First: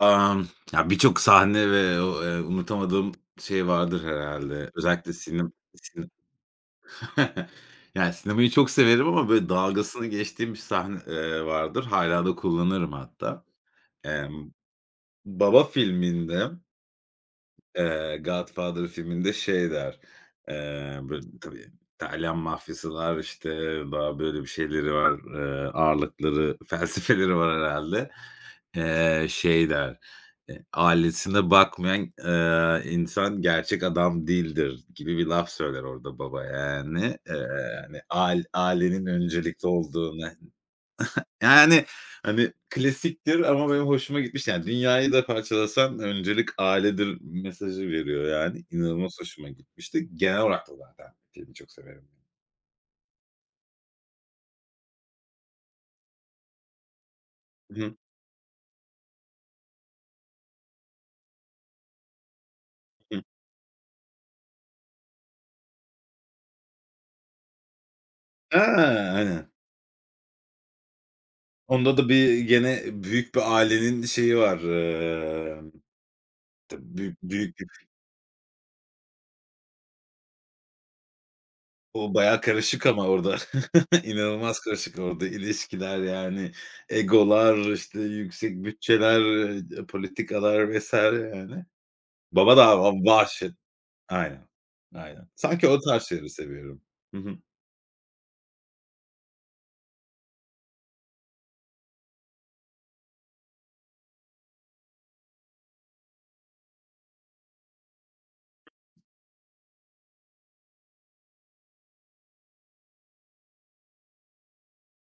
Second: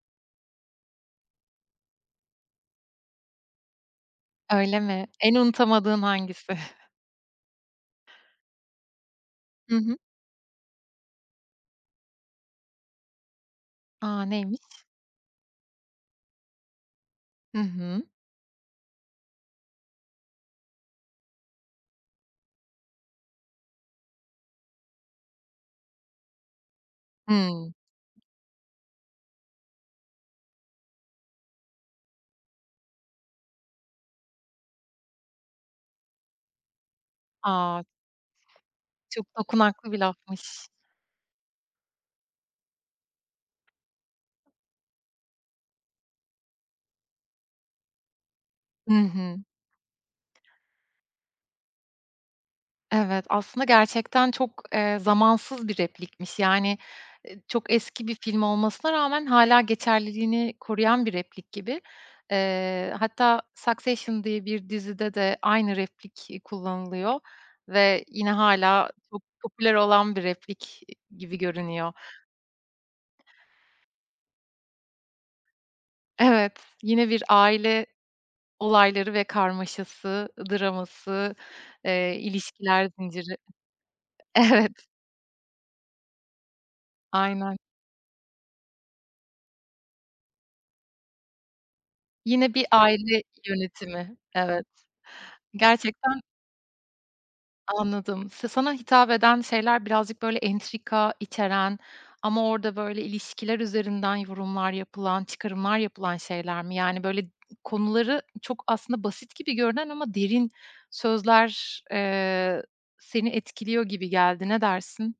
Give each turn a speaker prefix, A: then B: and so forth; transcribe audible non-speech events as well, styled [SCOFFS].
A: Emm. Ya, birçok sahne ve u eee, unutamadığım şey vardır herhâlde.
B: Öyle mi?
A: Özellikle
B: En
A: sinem
B: unutamadığın
A: sinem
B: hangisi? [CHUCKLES]
A: [CHUCKLES] yani, sinemayı çok severim ama, böyle,
B: Hı hı.
A: dalgasını geçtiğim bir sahne eee, vardır. Hâlâ da kullanırım hatta.
B: A!
A: Emm,
B: Neymiş?
A: "Baba" filminde,
B: Hı hı.
A: eee, "Godfather" filminde şey der, eee, böyle, tabii İtalyan mafyası var, işte, daha, böyle, bir şeyleri var. Eee, ağırlıkları, felsefeleri var
B: Hımm.
A: herhâlde. Eee, şey der, eee, "Ailesine bakmayan, eee, insan gerçek adam değildir." gibi bir laf söyler orada baba, yani. Eee,
B: A!
A: yani, ail ailenin
B: Çok
A: öncelikli
B: dokunaklı bir
A: olduğunu, [SCOFFS]
B: lafmış.
A: yani, hani, klasiktir ama benim hoşuma gitmişti. Yani, "Dünyayı da parçalasan öncelik ailedir." mesajı veriyor, yani.
B: Hı
A: İnanılmaz
B: hı.
A: hoşuma gitmişti. Genel olarak da zaten şeyini çok severim, yani.
B: Evet, aslında gerçekten çok, eee, zamansız bir replikmiş. Yani, çok
A: Hı hı.
B: eski bir film olmasına rağmen hâlâ geçerliliğini koruyan bir replik gibi. Eee,
A: Hıh.
B: hatta "Succession" diye bir dizide de aynı replik kullanılıyor ve yine
A: Ha,
B: hâlâ çok
A: aynen.
B: popüler olan bir replik gibi görünüyor.
A: Onda da bir gene büyük bir ailenin şeyi var, ımm,
B: Evet,
A: ta
B: yine
A: bü
B: bir
A: büyük
B: aile
A: [UNINTELLIGIBLE]
B: olayları ve karmaşası, draması,
A: O
B: eee
A: bayağı karışık
B: ilişkiler
A: ama orada
B: zinciri
A: [CHUCKLES] inanılmaz
B: Evet.
A: karışık orada ilişkiler, yani,
B: Aynen.
A: egolar, işte, yüksek bütçeler, ııı, d politikalar vs. yani.
B: Yine
A: Baba
B: bir
A: da
B: aile
A: [UNINTELLIGIBLE]
B: yönetimi,
A: Aynen.
B: evet,
A: Aynen. Sanki o tarz
B: gerçekten
A: şeyleri seviyorum. Hı hı.
B: Anladım. Sa sana hitap eden şeyler birazcık, böyle, entrika içeren ama orada, böyle, ilişkiler üzerinden yorumlar yapılan, çıkarımlar yapılan şeyler mi? Yani, böyle, konuları çok aslında basit gibi görünen ama derin sözler, eee, seni etkiliyor gibi geldi. Ne dersin?